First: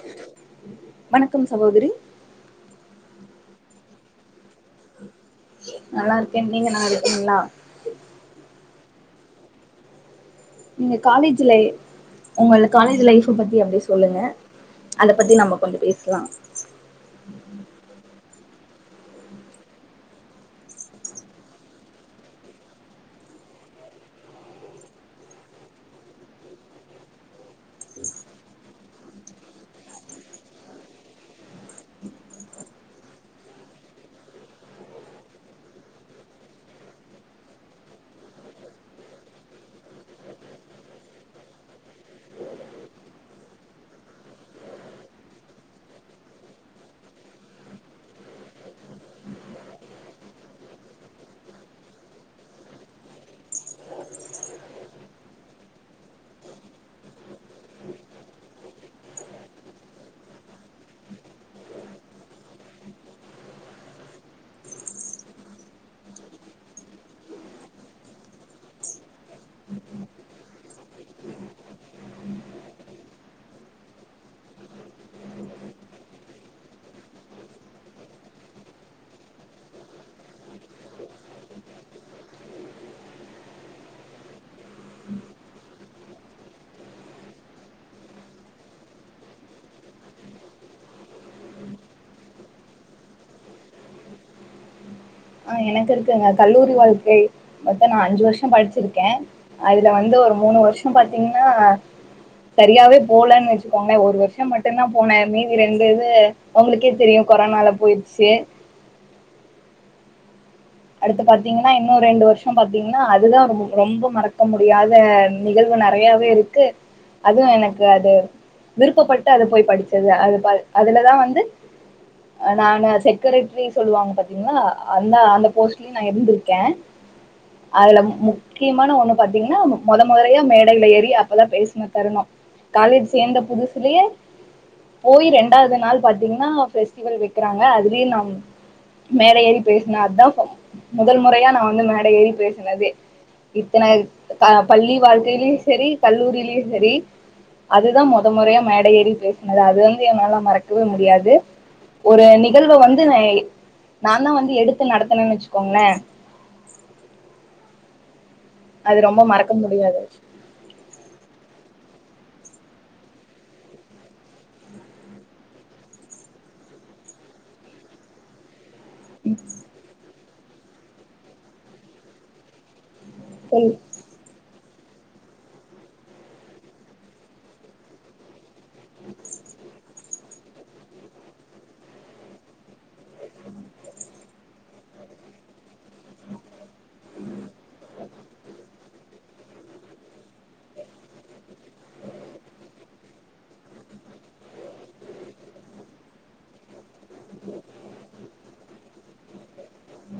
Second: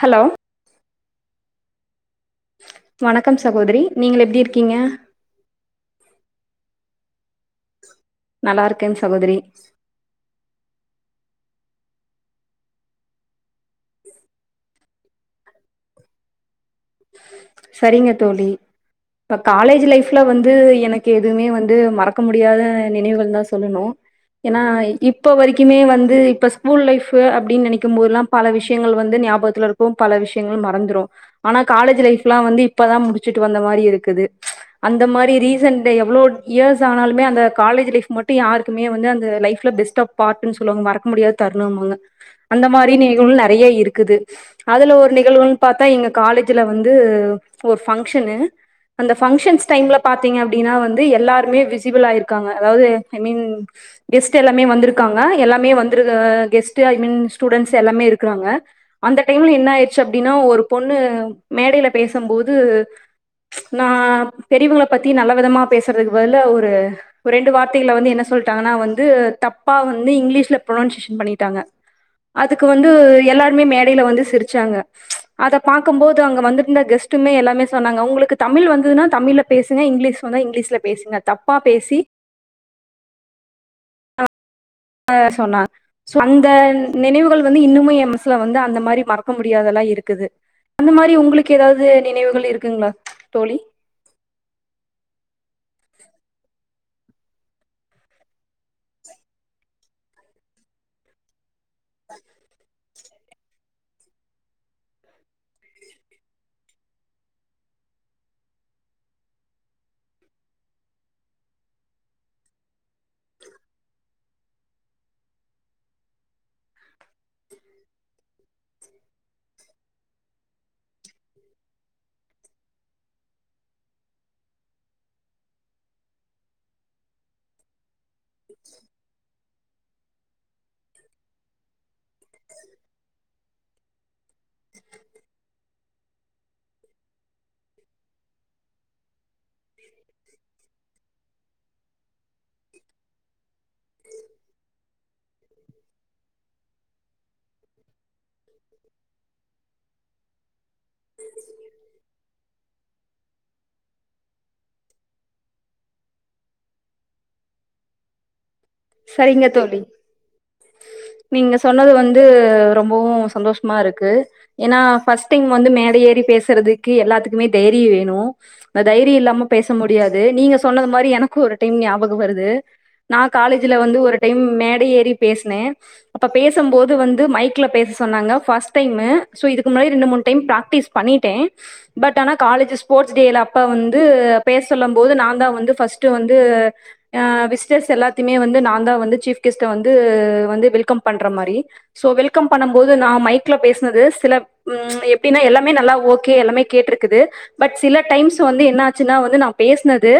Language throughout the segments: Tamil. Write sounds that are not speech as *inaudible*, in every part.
ஹலோ வணக்கம் சகோதரி வணக்கம் சகோதரி நீங்க எப்படி இரு நல்லா இருக்கேன் நீங்க நல்லரு என்னா நல்லா இருக்கேன் சகோதரி நீங்க காலேஜ் உங்கள காலேஜ் லைஃப் பத்தி அப்டி சொல்லுங்க அத பத்தி நம்ம கொஞ்சம் பேசலாம் சரிங்க தோழி இப்ப காலேஜ் லைஃப்ல வந்து எனக்கு எதுவுமே வந்து மறக்க முடியாத நினைவுகள் தான் சொல்லணும் ஏன்னா இப்ப வரைக்குமே வந்து இப்ப ஸ்கூல் லைப் அப்படின்னு நினைக்கும் போதுல்லாம் பல விஷயங்கள் வந்து ஞாபகத்துல இருக்கும் பல விஷயங்கள் மறந்துரும் ஆனா காலேஜ் லைஃப் நான வந்து இப்பதான் முடிச்சுட்டு வந்த மாரி இருக்கு அந்த மாரி ரீசன் எவ்ளோ இயர்ஸ் ஆனாலும் அந்த காலேஜ் லைஃப் யாருக்குமே வந்துட்டு டிஸ்டர்ப் பாயிண்ட் மறக்க முடியாத தருணம் அப்டின்னு சொல்லுவாங்க அந்த மாரி நிகழ்வுகள் நெறைய இருக்கு அதுல ஒரு நிகழ்வுன்னு பாத்தா இது ஒரு ஃபங்ஷன் அந்த ஃபங்ஷன் டைம்ல பாத்தீங்கன்னா எல்லாருமே பிஸி ஃபுல்லா இருக்காங்க அதாவது ஐ மீன் கெஸ்ட் எல்லாரும் வந்திருக்காங்க வந்திருக்கு கெஸ்ட் ஸ்டுடென்ட் எல்லாமே இருக்காங்க ஆயிருச்சுன்னா பொண்ணு மேடயில பேசும்போது நான் பெரியவங்கள பத்தி நல்ல விதமா பேசுறதுக்கு பதில ஒரு ரெண்டு வார்த்தைகளை வந்து என்ன சொல்லிட்டாங்கன்னா வந்து தப்பா வந்து இங்கிலீஷில பு்ரொனன்சியேஷன் பண்ணிட்டாங்க அதுக்கு வந்து எல்லாருமே மேடயில வந்து சிரிச்சாங்க அத பாக்கபோது அங்க வந்திருந்த கெஸ்ட்டுமே எல்லாமே சொன்னாங்க உங்களுக்கு தமிழ் வந்ததுன்னா தமிழ் பேசுங்க இங்கிலிஷ் வந்தா இங்கிலீஷல பேசுங்க தப்பா பேசி ஆ சொன்னா சோ அந்த நினைவுகள் வந்து இன்னுமே என் மசுல வந்து அந்த மாரி மறக்க முடியாதெல்லாம் இருக்குது அந்த மாரி உங்களுக்கு ஏதாவது நினைவுகள் இருக்குங்களா தோழி ஆ எனக்கு இருக்குங்க கல்லூரி வாழ்க்கை மத்தம் நான அஞ்சு வருஷம் படிச்சிருக்கேன் அதுல வந்து ஒரு மூணு வருஷம் பாத்தீங்கன்னா சரியாவே போலன்னு வச்சுக்கோங்களேன் ஒரு வருஷம் மட்டும்தான் போனேன் மீதி ரெண்டு இது உங்களுக்கே தெரியும் கொரோனால போயிருச்சு அடுத்து பா்த்தீங்கன்னா இன்னும் ரெண்டு வருஷம் பாத்தீங்கன்னா அதுதான் ரொம்ப மறக்க முடியாத நிகழ்வு நெறையாவே இருக்கு அதுவும் எனக்கு அது விருப்பப்பட்டு அது போய் படிச்சது அது அதுலதான் வந்துஹ நான செக்ரட்டரி சொல்லுவாங்க பாத்தீங்கன்னா அந்த அந்த மோஸ்ட்லி நான இருந்திருக்கேன் அதுல முக்கியமான ஒண்ணு பாத்தீங்கன்னா முதல் முறையா மேடயில ஏறி அப்பல்லாம் பேசின தரணும் காலேஜ சேர்ந்த புதுசுலேயே போய் ரெண்டாவது நாள் பாத்தீங்கன்னா பெஸ்டிவல் இருக்கிறாங்க அதுலயும் நம் மேல ஏறி பேசின அதான் முதல் முறையா நான் வந்து மேட ஏறி பேசினதே இத்தனை பள்ளி வாழ்கை பள்ளிலயும் சரி கல்லூரிலயும் செரி அதுதான் முத முறையா மேட ஏறி பேசினது அது வந்து னால மறக்கவே முடியாது ஒரு நிகழ்வை வந்து நான தான் வந்து எடுத்து நடத்த சொன்னேன்னு வச்சுக்கோங்களேன் சரிங்க தோழி முடியாது நீங்க சொன்னது வந்து ரொம்ப சந்தோஷமா இருக்கு ஏன்னா டைம் வந்து மேட ஏறி பேசுறதுக்கு எல்லாத்துக்குமே தைரியம் வேணும் தைரியம் இல்லாம பேச முடியாது நீங்க சொன்னது மாரி எனக்கும் ஒரு டைம் ஞாபகம் வருது நான சொல் இதுல வந்து ஒரு டைம் மேட ஏறி பேசினேன் அப்ப பேசும்போது வந்து மைக்ல பேச சொன்னாங்க பஸ்ட் டைம் சோ இது முன்னாடி ரெண்டு மூணு டைம் ப்ராக்டீஸ் பண்ணிட்டே பட் ஆனா காலேஜ் ஸ்போர்ட்ஸ் டேல அப்ப வந்து பேச சொல்லும்போது நான்தா வந்து ஃபர்ஸ்ட் வந்து ஆ விஷ் ஜஸ்ட் எல்லாத் வந்து நாந்தா வந்து சீஃப் கெஸ்ட்ட வந்து வந்து வெல்கம் பண்ற மாரி சோ வெல்கம் பண்ணும்போது நா மைக்ல பேசுனது சில ம் எப்டின்னா எல்லாமே நல்லா ஓகே எல்லாமே கேட்ருக்குது பட் சில டைம்ஸ் வந்து என்ன ஆச்சுன்னா வந்து நா பேசுனது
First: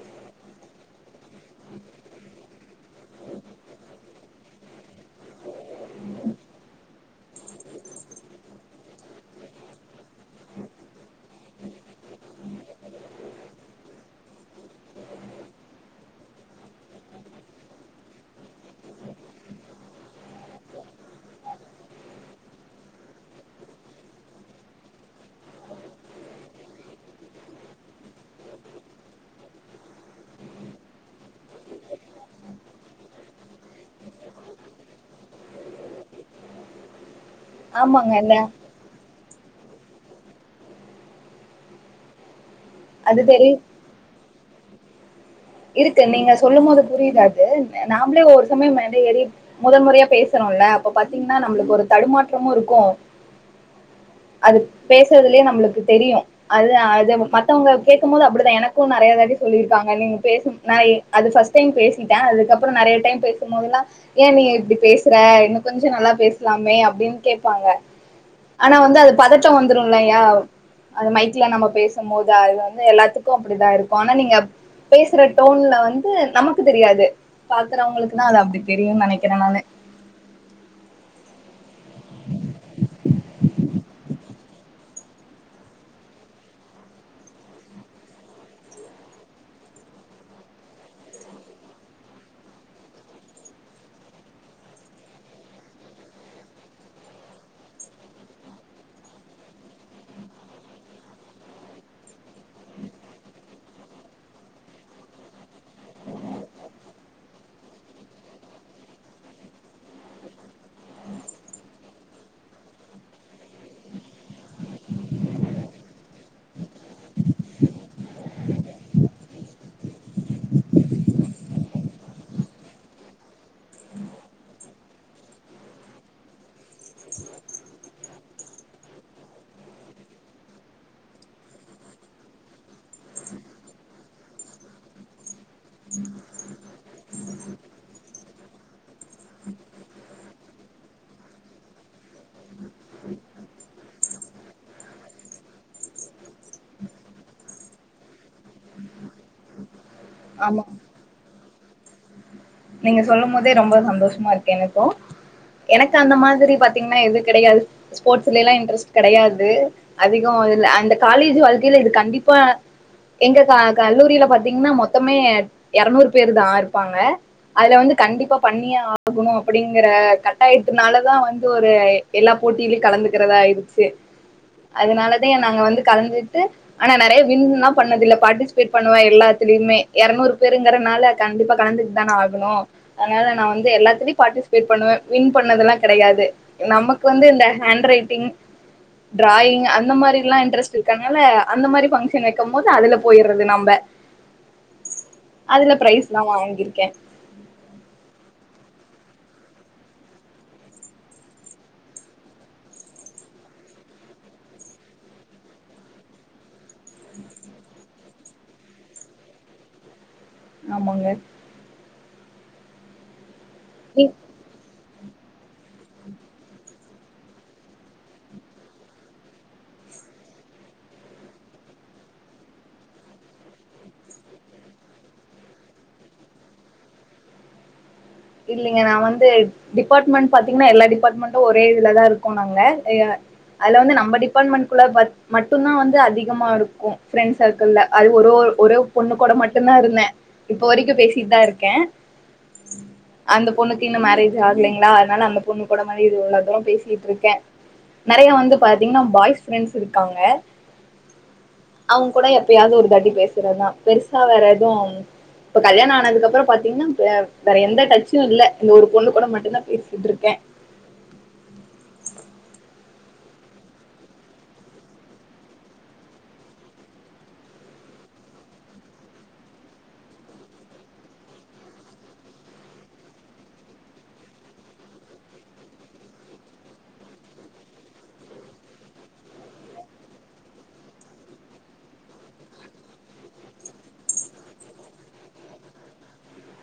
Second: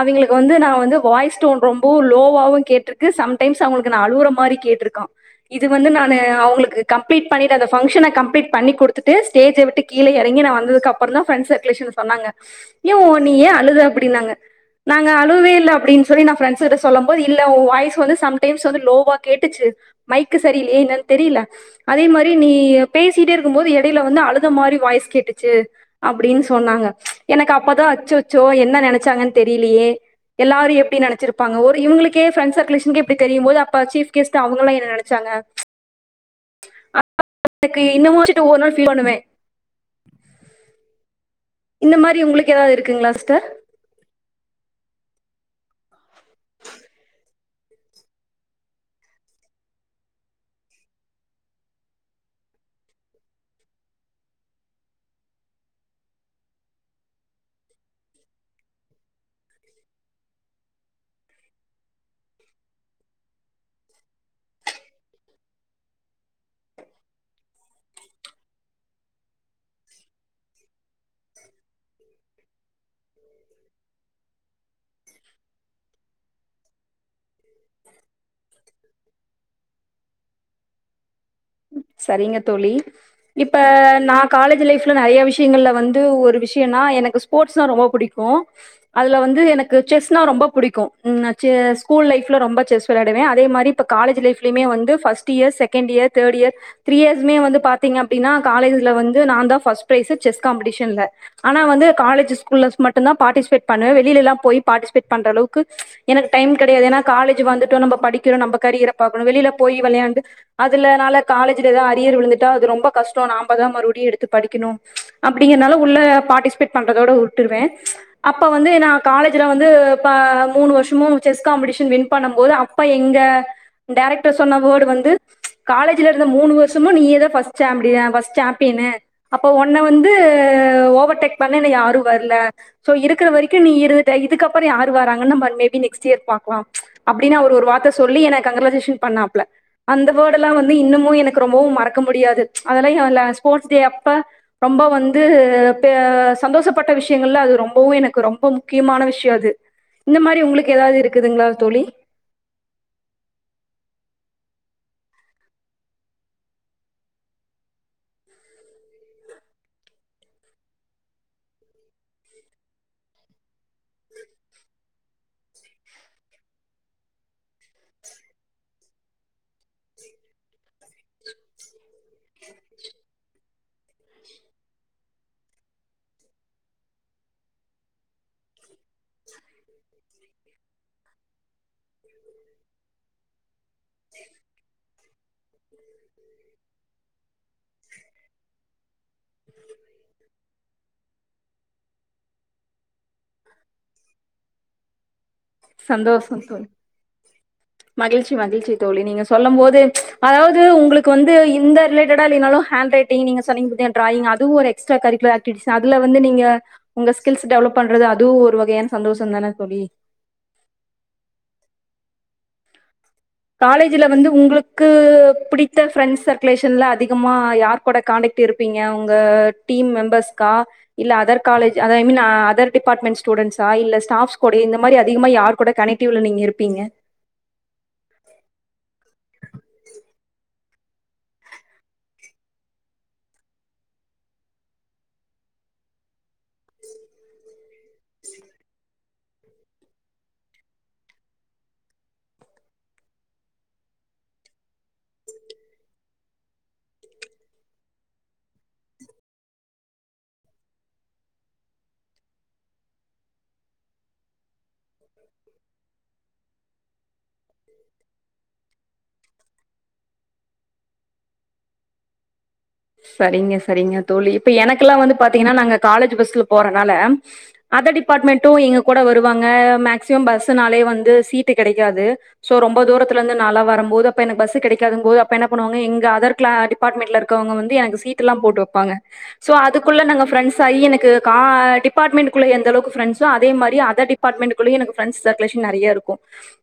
அவெங்களுக்கு வந்து நா வந்து வாய்ஸ்டோன் ரொம்பவு ஸ்லோவாவு கேட்ருக்கு சம்டைம்ஸ் அவுங்களுக்கு நா அழுவுற மாரி கேட்டுருக்கா இது வந்து நானு அவுங்களுக்கு கம்ப்ளீட் பண்ணிட்டு அந்த பங்க்ஷன கம்ப்ளீட் பண்ணி குடுத்துட்டு ஸ்டேஜ விட்டு கீழ எறங்கி நா வந்ததுக்கு அப்புறம்தா ஃபிரண்ட்ஸ் சர்குலேஷன்ல சொன்னாங்க ஏன் உ நீ ஏன் அழுத அப்டிங்னாங்க நா அங்க அழுவவே இல்ல அப்படின் சொல்லி ஃப்ரெண்ட்ஸ் கிட்ட சொன் சொல்லம் போது இல்ல உன் வாய்ஸ் வந்து சம்டைம்ஸ் வந்து லோவா கேட்டுச்சு மைக்கு சரியில்லையே என்னன்னு தெரியல அதே மாரி நீ பேசிட்டே இருக்கும் போது எடையில வந்து அழுத மாரி வாய்ஸ் கேட்டுச்சு அப்டின்னு சொன்னாங்க எனக்கு அப்பதா அச்சோச்சோ என்ன நெனைச்சாங்கன்னு தெரியலயே எல்லாரு எப்டி நெனைச்சிருப் ப்பாங்க ஒரு இவுங்களுக்கே ஃபிரண்ட்ஸ் சர்குலேஷன்கே இப்டி தெரியும் போது அப்ப சீஃப் கெஸ்ட் அவுங்கல்லா என்ன நெனைச்சாங்க அப் எனக்கு இன்னு ஆமாங்க இல்ல முச்சுட்டு ஒரு நாள் ஃபீல் பண்ணுவே இந்த மாரி உங்களுக் ஏதாவது இருக்குங்களா அது சிஸ்டர் தெரியு இருக்கு நீங்க சொல்லும் போது புரியுது அது நாமளே ஒரு சமயம் மேல ஏறி முதல் முறையா பேசுறோம்ல அப்ப பாத்தீங்கன்னா நம்மளுக்கு ஒரு தடுமாற்றமு இருக்கு அது பேசுறதுலயே நம்மளுக்கு தெரியு அது அது மத்தவங்க கேக்கும் போது அப்படிதா எனக்கும் நெறையதாட்டி சொல்லிருக்காங்க நீங் பேசும் நா அது ஃபர்ஸ்ட் டைம் பேசிட்டே அதுக்கப்புறோ நெறைய டைம் பேசும்போதெல்லா ஏன் நீ இப்டி பேசுற இன்னு கொஞ்ச நல்லா பேசலாமே அப்டின்னு கேப்பாங்க ஆனா வந்து அது பதட்டம் வந்துரும்லயா அது மைக்ல நம்ம பேசும்போது அது வந்து எல்லாத்துக்கும் அப்படிதா இருக்கும் ஆனா நீங்க பேசுற டோன்ல வந்து நமக்கு தெரியாது பாக்குறவங்களுக்குதா அது அப்டி தெரியும்னு நெனைக்கிறே நானு சரிங்க தோழி இப்ப நா காலேஜ் லைஃப்ல நெறைய விஷயங்கள்ல வந்து ஒரு விஷயம்னா எனக்கு ஸ்போர்ட்ஸ்னா ரொம்ப புடிக்கு அதுல வந்து எனக்கு செஸ்னா ரொம்ப புடிக்கு நா செ ஸ்கூல் லைஃப்ல ரொம்ப செஸ் வெளையாடுவே அதே மாரி இப்ப காலேஜ் லைஃப்லயுமே வந்து first year second year third year three இயர்ஸ்மே வந்து பாத்தீங்க அப்டினா காலேஜ்ல வந்து நான்தா ஃபர்ஸ்ட் பிரைஸ் செஸ் காம்பெடிஷன்ல ஆனா வந்து காலேஜ் ஸ்கூல்லஸ் மட்டும்தா பாட்டிஸ்பேட் பண்ண வெளில போய் பாட்டிஸ்பேட் பண்ற அளவுக்கு எனக்கு டைம் கெடையாது ஏன்னா காலேஜ் வந்துட்டோ நம்ப படிக்கறோ நம்ப கேரியர பாக்கணு வெளியில போய் வெளையாண்டு அது அதுலனால காலேஜ்ல ஏதாவது அரியர் விழுந்துட்டா அது ரொம்ப கஷ்டோ நாம்பதா மறுபடியு எடுத்து படிக்கணு அப்டிங்கறனால உள்ள பார்ட்டிசிபேட் பண்றதோட உட்டுருவேன் அப்ப வந்து நான் காலேஜ்ல வந்து ப்ப மூணு வருஷமு செஸ் காம்படிஷன் வின் பண்ணும் போது அப்ப எங்க டைரக்டர் சொன்ன வேர்டு வந்து காலேஜ்ல இருந்த மூணு வருஷமும் நீயே தான் சாம்பியனு அப்ப உன்னனை வந்து ஓவர்டேக் பண்ண யாரும் வரல சோ இருக்கிற வரைக்கும் நீ இதுக்கப்புறம் யாரு வராங்கன்னு ந மேபி நெக்ஸ்ட் இயர் பாக்கலாம் அப்படின்னு அவ ஒரு வார்த்தை சொல்லி என கங்கராச்சுலேஷன் பண்லாப்ல அந்த எல்லாம் வந்து இன்னமும் எனக்கு ரொம்பவும் மறக்க முடியாது அதெல்ல ஸ்போர்ட்ஸ் டே அப்ப ரொம்ப வந்து சந்தோஷப்பட்ட விஷயங்கள்ல அது ரொம்பவும் எனக்கு ரொம்ப முக்கியமான விஷயம் அது இந்த மாதிரி ஆமா உங்களுக்கு ஏதாவது இருக்கு இதுக்துங்களா தோழி நீங்க சொல்லும் போதே ரொம்ப சந்தோஷமா இருக்கு எனக்கும் எனக்கு அந்த மாதிரி பாத்தீங்கன்னா எது கிடையாது ஸ்போர்ட்ஸ்ல எல்லாம் இன்ட்ரெஸ்ட் கிடையாது அதிகம் இ அந்த காலேஜ் வாழ்க்கையில இது கண்டிப்பா எங்க கல்லூரியில பாத்தீங்கன்னா மொத்தமே இருநூறு பேரு தான் இருப்பாங்க அதுல வந்து கண்டிப்பா பண்ணியே ஆகணும் அப்படிங்கற கட்டாயத்துனாலதான் வந்து ஒரு எல்லா போட்டியிலயும் கலந்துக்கிறதாயிச்சு அதனாலதான் நாங்க வந்து கலந்துட்டு ஆனா நிறைய வின்லாம் பண்ணதேயில்ல பார்ட்டிசிபேட் பண்ணுவேன் எல்லாத்தலயுமே இருநூறு பேருங்கறனால கண்டிப்பா கலந்துட்டு தான் அதனால நான் வந்து எல்லாத்த பாட்டிஸ்ப்பே பண்ணுவேன் வின் பண்ணதெல்லாம் கிடையாது நமக்கு வந்து ஹேண்ட் ரைடிங் டிராயிங் அந்த மாரியல்லாம் இன்ட்ரஸ்ட் இருக்காங்கல்ல அந்த மாதிரி பங்க்ஷன் வைக்கும் போத அதுல போயடுறது நம்ம அதுல பிரைஸ்ல்லாம் சந்தோஷம் தோழி வாங்கிருக்கேன் மகிழ்ச்சி மகிழ்ச்சி தோழி நீங்க சொல்லும் போது அதாவது உங்களுக்கு வந்து இந்த ரிலேட்டடா இல்லைனாலும் ஹேண்ட் ரைட்டிங் நீங்க சொன்னீங்க பாத்தியா டிராயிங் அதுவும் ஒரு எக்ஸ்ட்ரா கரிக்குலர் ஆக்டிவிட்டிஸ் அதுல வந்து நீங்க உங்க ஸ்கில்ஸ் டெவலப் பண்றது அதுவும் ஒரு வகையான சந்தோஷம் தானே தோழி ஆமாங்க நீ காலேஜ்ல வந்து உங்களுக்கு க்கு பிடித்த பிரெண்ட்ஸ் சர்க்குலேஷன்ல அதிகமா யார் கூட காண்டெக்ட் இருப்பீங்க உங்க டீம் மெம்பர்ஸ்கா இல்ல other college mean other department ஸ்டூடெண்ட்ஸா இல்ல ஸ்டாப்ஸ் கூட இந்த மாதிரி அதிகமா யார் கூட கனெக்டிவ்ல நீங்க இருப்பீங்க இல்லலைங்க நான் வந்து டிபார்ட்மெண்ட் பாத்தீங்கன்னா எல்லா டிபார்ட்மெண்டும் ஒரே இதுலதான் இருக்கோம் நாங்க அது வந்து நம்ம டிபார்ட்மெண்ட் குள்ள மட்டும்தான் வந்து அதிகமா இருக்கும் பிரெண்ட் ஷ இல்ல அது ஒரு ஒரு பொண்ணு கூட மட்டும்தான் இருந்தேன் இப்போ வரைக்கும் பேசிட்டு தான் இருக்கேன் அந்த பொண்ணுக்கு இன்னும் மேரேஜ் ஆகலைங்களா அதனால அந்த பொண்ணு கூட மாதிரி இது உள்ள தூரம் பேசிட்டு இருக்கேன் நிறைய வந்து பாத்தீங்கன்னா பாய்ஸ் ஃப்ரெண்ட்ஸ் இருக்காங்க அவங்க கூட எப்பயாவது ஒரு தாட்டி பேசுறதுதான் பெருசா வேற எதும் இப்ப கல்யாணம் ஆனதுக்குப்புறம் பாத்தீங்கன்னா ஏஸ் வேற எந்த டச் இல்ல இந்த ஒரு பொண்ணு கூடம் மட்டும்தான் பேசிட்டு இருக்கேன் சரிங்க சரிங்க தோழி இப்ப எனக்கெல்லாம் வந்து பாத்தீங்கன்னா நாங்க காலேஜ் பஸ்ல போறனால அதர் டிபார்ட்மெண்ட்டும் எங்க கூட வருவாங்க மேக்சிமம் பஸ்னாலே வந்து சீட்டு கிடைக்காது சோ ரொம்ப தூரத்துல இருந்து நானெல்லாம் வரும்போது அப்ப எனக்கு பஸ் கிடைக்காது போது அப்ப என்ன பண்ணுவாங்க எங்க அதர் கிள டிபார்ட்மெண்ட்ல இருக் க்குவங்க வந்து எனக்கு சீட்டு எல்லா போட்டு வைப்பாங்க சோ அதுக்குள்ள நாங்க ஃப்ரெண்ட்ஸாகி எனக்கு கா டிபார்ட்மெண்ட் குள்ள எந்தளவு ஃப்ரெணாட்ஸோ அதே மாரி அதர் டிபார்ட்மெண்ட்குள்ளையும் எனக்கு ஃப்ரெண்ட்ஸ் சர்குளேஷன் நெறைய இருக்கும்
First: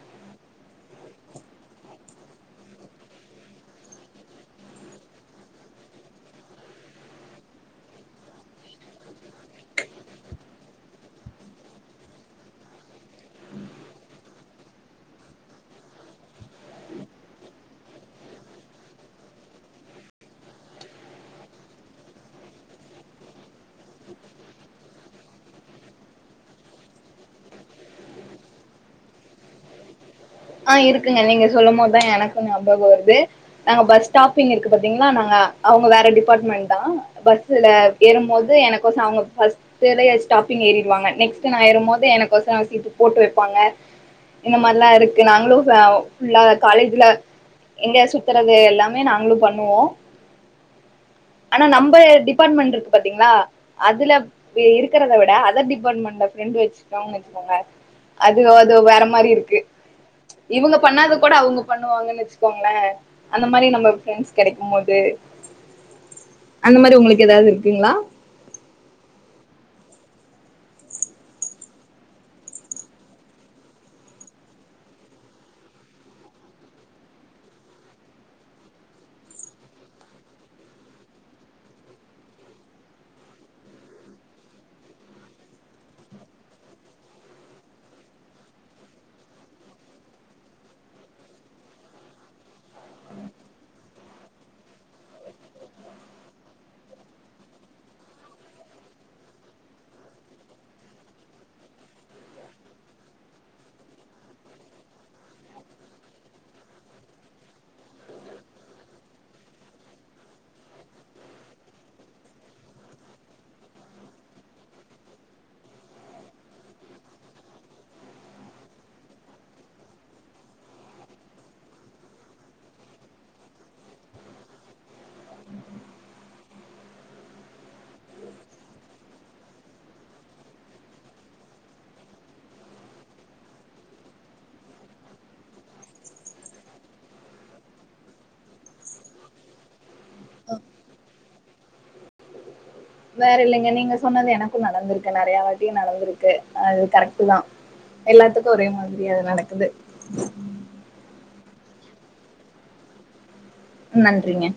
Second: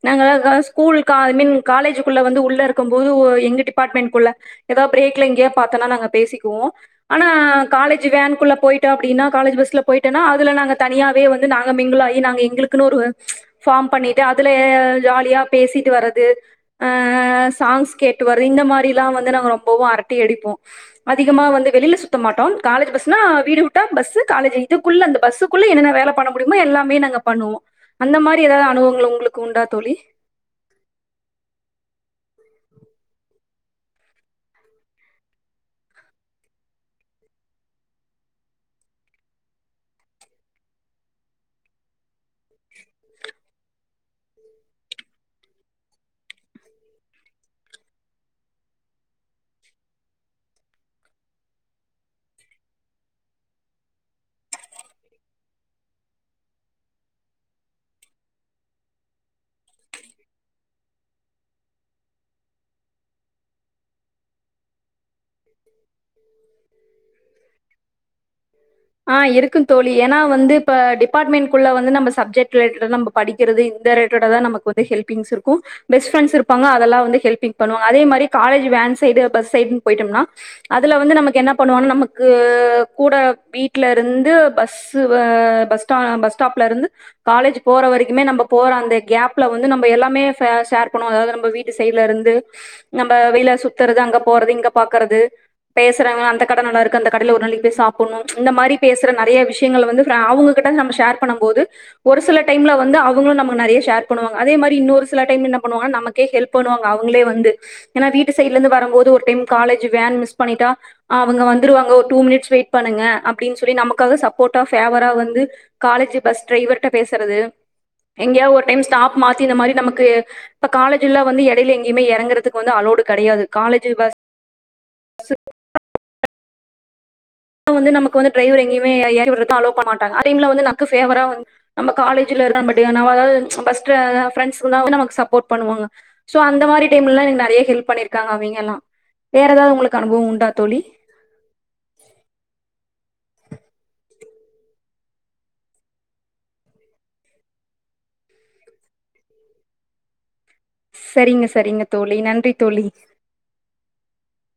நாங்க எல்லா ஸ்கூல் கா மின் காலேஜ் குள்ள வந்து உள்ள இருக்கும் போது எங்க டிபாட்ர்மெண்ட் குள்ள ஏதோ பிரேக்ல எங்க பாத்தோனா நாங்க பேசிக்குவோம் ஆனா காலேஜ் வேனுகுள்ள போயிட்டோம் அப்படின்னா காலேஜ் பஸ்ல போயிட்டோன்னா அதுல நாங்க தனியாவே வந்து நாங்க மிங்குளாகி நாங்க எங்களுக்குன்னு ஒரு ஃபார்ம் பண்ணிட்டு அதுல ஜாலியா பேசிட்டு வரது ஹ ஹ சாங்ஸ் கேட்டு வரு இந்த மாதிரிலாம் வந்து நாங்க ரொம்பவும் அரட்டை அடிப் ப்போம் அதிகமா வந்து வெளியில சுத்த மாட்டோம் காலேஜ் பஸ்னா வீடு விட்டா பஸ் காலேஜ் இதுக்குள்ள அந்த பஸ்ஸுக்குள்ள என்னென்ன வேலை பண்ண முடியுமோ எல்லாமே நாங்க பண்ணுவோம் அந்த மாதிரி ஏதாவது அனுபவங்கள் உங்களுக்கு உண்டா தோழி ஆஹ் இருக்குங்க நீங்க சொல்லும் போதுதான் எனக்கும் ஞாபகம் வருது நாங்க பஸ் ஸ்டாப்பிங் இருக்கு பாத்தீங்களா நாங்க அவுங்க வேற டிபார்ட்மெண்ட் தான் பஸ்ல ஏறும்போது எனக்குசம் அவுங்ஃபஸ்ட் ஸ்டாப்பிங் ஏறிடுவாங்க நெக்ஸ்ட் நான் ஏறும்போது எனக்கு சம் சீட்டு போட்டு வைப்பாங்க இந்த மாரிலாம் இருக் நாங்களும் ஃபுல்லா காலேஜ்ல எங்க சுத்துறது எல்லாமே நாங்களும் பண்ணுவோம் ஆனா நம்ம டிபார்ட்மெண்ட் இருக்கு பாத்தீங்களா அதுல இருக்கறத விட அதர் டிபார்ட்மெண்ட்ல ஃப்ரெண்ட் வச்சு இருக்கோம்னு வச்சுக்கோங்க அது வேற மாதிரி இருக்கு இவுங்க பண்ணாதது கூட அவுங்க பண்ணுவாங்கன்னு வச்சுக்கோங்களேன் அந்த மாதிரி நம்ம ஃப்ரெண்ட்ஸ் கெடைக்கும் போது அந்த மாரி உங்களுக்கு ஏதாவது இருக்குங்களா ஆஹ இருக்கு தோழி ஏன்னா வந்து இப்ப டிபார்ட்மெண்ட்குள்ள வந்து நம்ம சப்ஜெக்ட் ரிலேட்டடு நம்ம படிக்கிறது இந்த ரிலட்டடாக தான் நமக்கு வந்து ஹெல்பிங்ஸ் இருக்கும் பெஸ்ட் ஃப்ரெண்டஸ் இருப்பாங்க அதெல்லாம் வந்து ஹெல்பிங் பண்ணுவாங்க அதே மாதிரி college van side bus side போய்டோம்னா அதுல வந்து நமக்கு என்ன பண்ணுவாணு நமக்கு கூட வீட்டுல இருந்து பஸ் ஸ்டாப்ல இருந்து காலேஜ் போற வரைக்குமே நம்ப போற அந்த கேப்ல வந்து நம்ப எல்லாமே ஷேர் பண்ணுவாங்க நம்ம வீட்டு சைட்ல இருந்து நம்ப வெளில சுத்துற அங்க போறது இங்க போ பாக்குறது பேசுறாங்க அந்த கடை நல்லா இருக்கு அந்த கடையில ஒரு நாள் போய் சாப்புடனும் இந்த மாரி பேசுற நறைய விஷயங்கள் வந்து அவுங்க கிட்ட இருந்து நம்ம ஷேர் பண்ணும்போது ஒரு சில டைம்ல வந்து அவுங்களும் நமக்கு நறைய ஷேர் பண்ணுவாங்க அதே மாரி இன்னும் ஒரு சில டைம்ல என்ன பண்ணுவாங்கனா நமக்கே ஹெல்ப் பண்ணுவாங்க அவுங்களே வந்து ஏனா வீட்டு சைட்ல இருந்து வரும் போது ஒரு டைம் காலேஜ் வேன் மிஸ் பண்ணிட்டா அவங்க வந்துருவாங்க ஒரு டூ மினிட்ஸ் வெயிட் பண்ணுங்க அப்டின்னு சொல்லி நமக்காக சப்போட்டா ஃபேவரா வந்து காலேஜ் பஸ் டிரைவர்ட பேசுறது எங்கயா ஒரு டைம் ஸ்டாப் மாத்தி இந்த மாரி நமக்கு இப்ப காலேஜ்ல வந்து இடையில எங்கேயுமே இறங்கறதுக்கு வந்து அலோடு கிடையாது காலேஜ் பஸ் ஸு *unintelligible* வந்து நமக்கு வந்து டிரைவர் எங்கயுமே இறக்கி விடக்கு அலோவ் பண்ண மாட்டாங்க அதே டைம்ல வந்து நமக்கு ஃபேவரா நம்ம காலேஜ்ல இருக்க பட் அதாவுது பஸ்ட் ஃப்ரெண்ட்யெல்லா நமக்கு சப்போர்ட் பண்ணுவாங்க சோ அந்த மாதிரி டைம்ல எனக்கு நெறைய ஹெல்ப் பண்ணிருாங்க அவுங்க எல்லா வேற ஏதாவது உங்களுக்கு அனுபவம் உண்டா தோழி வேற இல்லைங்க நீங்க சொன்னது எனக்கும் நடந்திருக்கு நறைய வாட்டி நடந்திருக்கு அது கரெக்ட் தான் எல்லாத்துக்கும் ஒரே மாதிரி அது நடக்குது சேரிங்க சேரிங்க தோழி நன்றி தோழி நன்றிங்க